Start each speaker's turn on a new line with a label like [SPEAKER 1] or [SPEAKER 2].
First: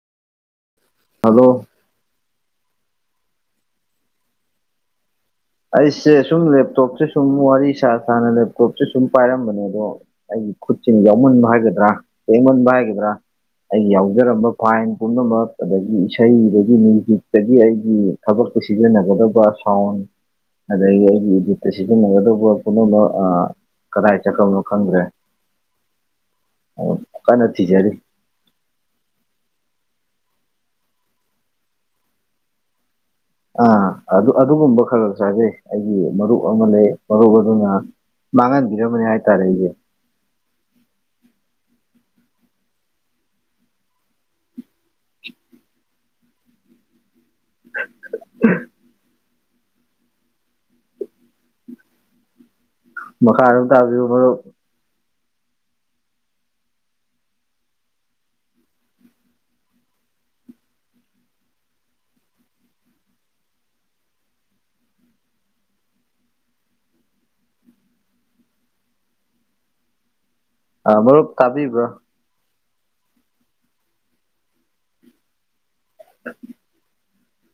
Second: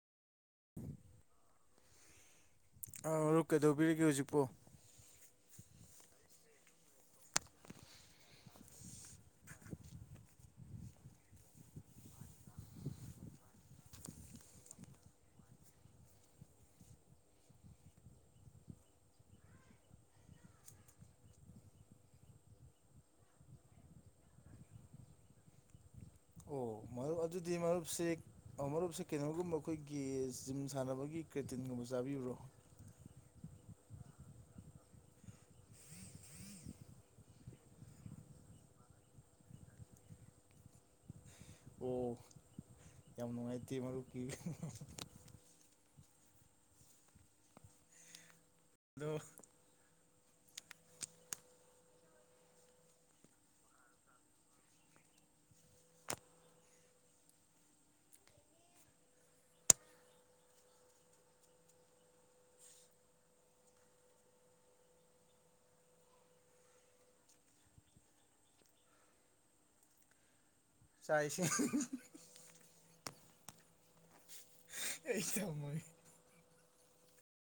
[SPEAKER 1] hello
[SPEAKER 2] ꯑꯥ ꯃꯔꯨꯞ ꯀꯩꯗꯧꯕꯤꯔꯤꯒꯦ ꯍꯧꯖꯤꯛꯄꯣ
[SPEAKER 1] ꯑꯩꯁꯦ ꯁꯨꯝ ꯂꯦꯞꯇꯣꯞꯁꯦ ꯁꯨꯝ ꯋꯥꯔꯤ ꯁꯥ ꯁꯥꯅ ꯂꯦꯞꯇꯣꯞꯁꯦ ꯁꯨꯝ ꯄꯥꯏꯔꯝꯕꯅꯦ ꯑꯗꯣ ꯑꯩ ꯈꯨꯠꯁꯤ ꯌꯥꯎꯃꯟꯕ ꯍꯥꯏꯒꯗ꯭ꯔꯥ ꯂꯦꯡꯃꯟꯕ ꯍꯥꯏꯒꯗ꯭ꯔꯥ ꯑꯩꯒꯤ ꯌꯥꯎꯖꯔꯝꯕ ꯐꯥꯏꯟ ꯄꯨꯝꯅꯃꯛ ꯑꯗꯒꯤ ꯏꯁꯩꯗꯒꯤ ꯃ꯭ꯌꯨꯖꯤꯛꯇꯒꯤ ꯑꯩꯒꯤ ꯊꯕꯛ ꯁꯤꯖꯟꯅꯒꯗꯕ ꯁꯥꯎꯟ ꯑꯗꯒꯤ ꯑꯩꯒꯤ ꯏꯗꯤꯠꯇ ꯁꯤꯖꯤꯟꯅꯒꯗꯕ ꯄꯨꯝꯅꯃꯛ ꯑꯥ ꯀꯗꯥꯏ ꯆꯈ꯭ꯔꯕꯅꯣ ꯈꯪꯗ꯭ꯔꯦ
[SPEAKER 2] ꯑꯣ ꯃꯔꯨꯞ
[SPEAKER 1] ꯀꯟꯅ
[SPEAKER 2] ꯑꯗꯨꯗꯤ
[SPEAKER 1] ꯊꯤꯖꯔꯤ
[SPEAKER 2] ꯃꯔꯨꯞꯁꯤ ꯃꯔꯨꯞꯁꯦ ꯀꯩꯅꯣꯒꯨꯝꯕ ꯑꯩꯈꯣꯏ ꯒꯤ ꯖꯤꯝ ꯁꯥꯟꯅꯕꯒꯤ ꯀ꯭ꯔꯦꯇꯤꯟꯒꯨꯝꯕ ꯆꯥꯕꯤꯕ꯭ꯔꯣ
[SPEAKER 1] ꯑꯥ ꯑꯗꯨꯒꯨꯝꯕ ꯈꯔꯒꯛ ꯆꯥꯖꯩ ꯑꯩꯒꯤ ꯃꯔꯨꯞ ꯑꯃ ꯂꯩ ꯃꯔꯨꯞ ꯑꯗꯨꯅ ꯃꯥꯡꯍꯟꯕꯤꯔꯝꯕꯅꯤ ꯍꯥꯏꯇꯔꯦ ꯑꯩꯁꯦ
[SPEAKER 2] [inaudible] ꯑꯣ ꯌꯥꯝ ꯅꯨꯡꯉꯥꯏꯇꯦ ꯃꯔꯨꯞꯀꯤ
[SPEAKER 1] [unintelligible]
[SPEAKER 2] ꯍꯜꯂꯣ
[SPEAKER 1] ꯃꯈꯥ ꯑꯗꯨꯝ ꯇꯥꯕꯤꯌꯨ ꯃꯔꯨꯞ ꯑꯥ
[SPEAKER 2] ꯆꯥꯛ
[SPEAKER 1] ꯃꯔꯨꯞ
[SPEAKER 2] ꯏꯁꯤꯡ
[SPEAKER 1] ꯇꯥꯕꯤꯕ꯭ꯔꯥ
[SPEAKER 2] [unintelligible]
[SPEAKER 1] [inaudible]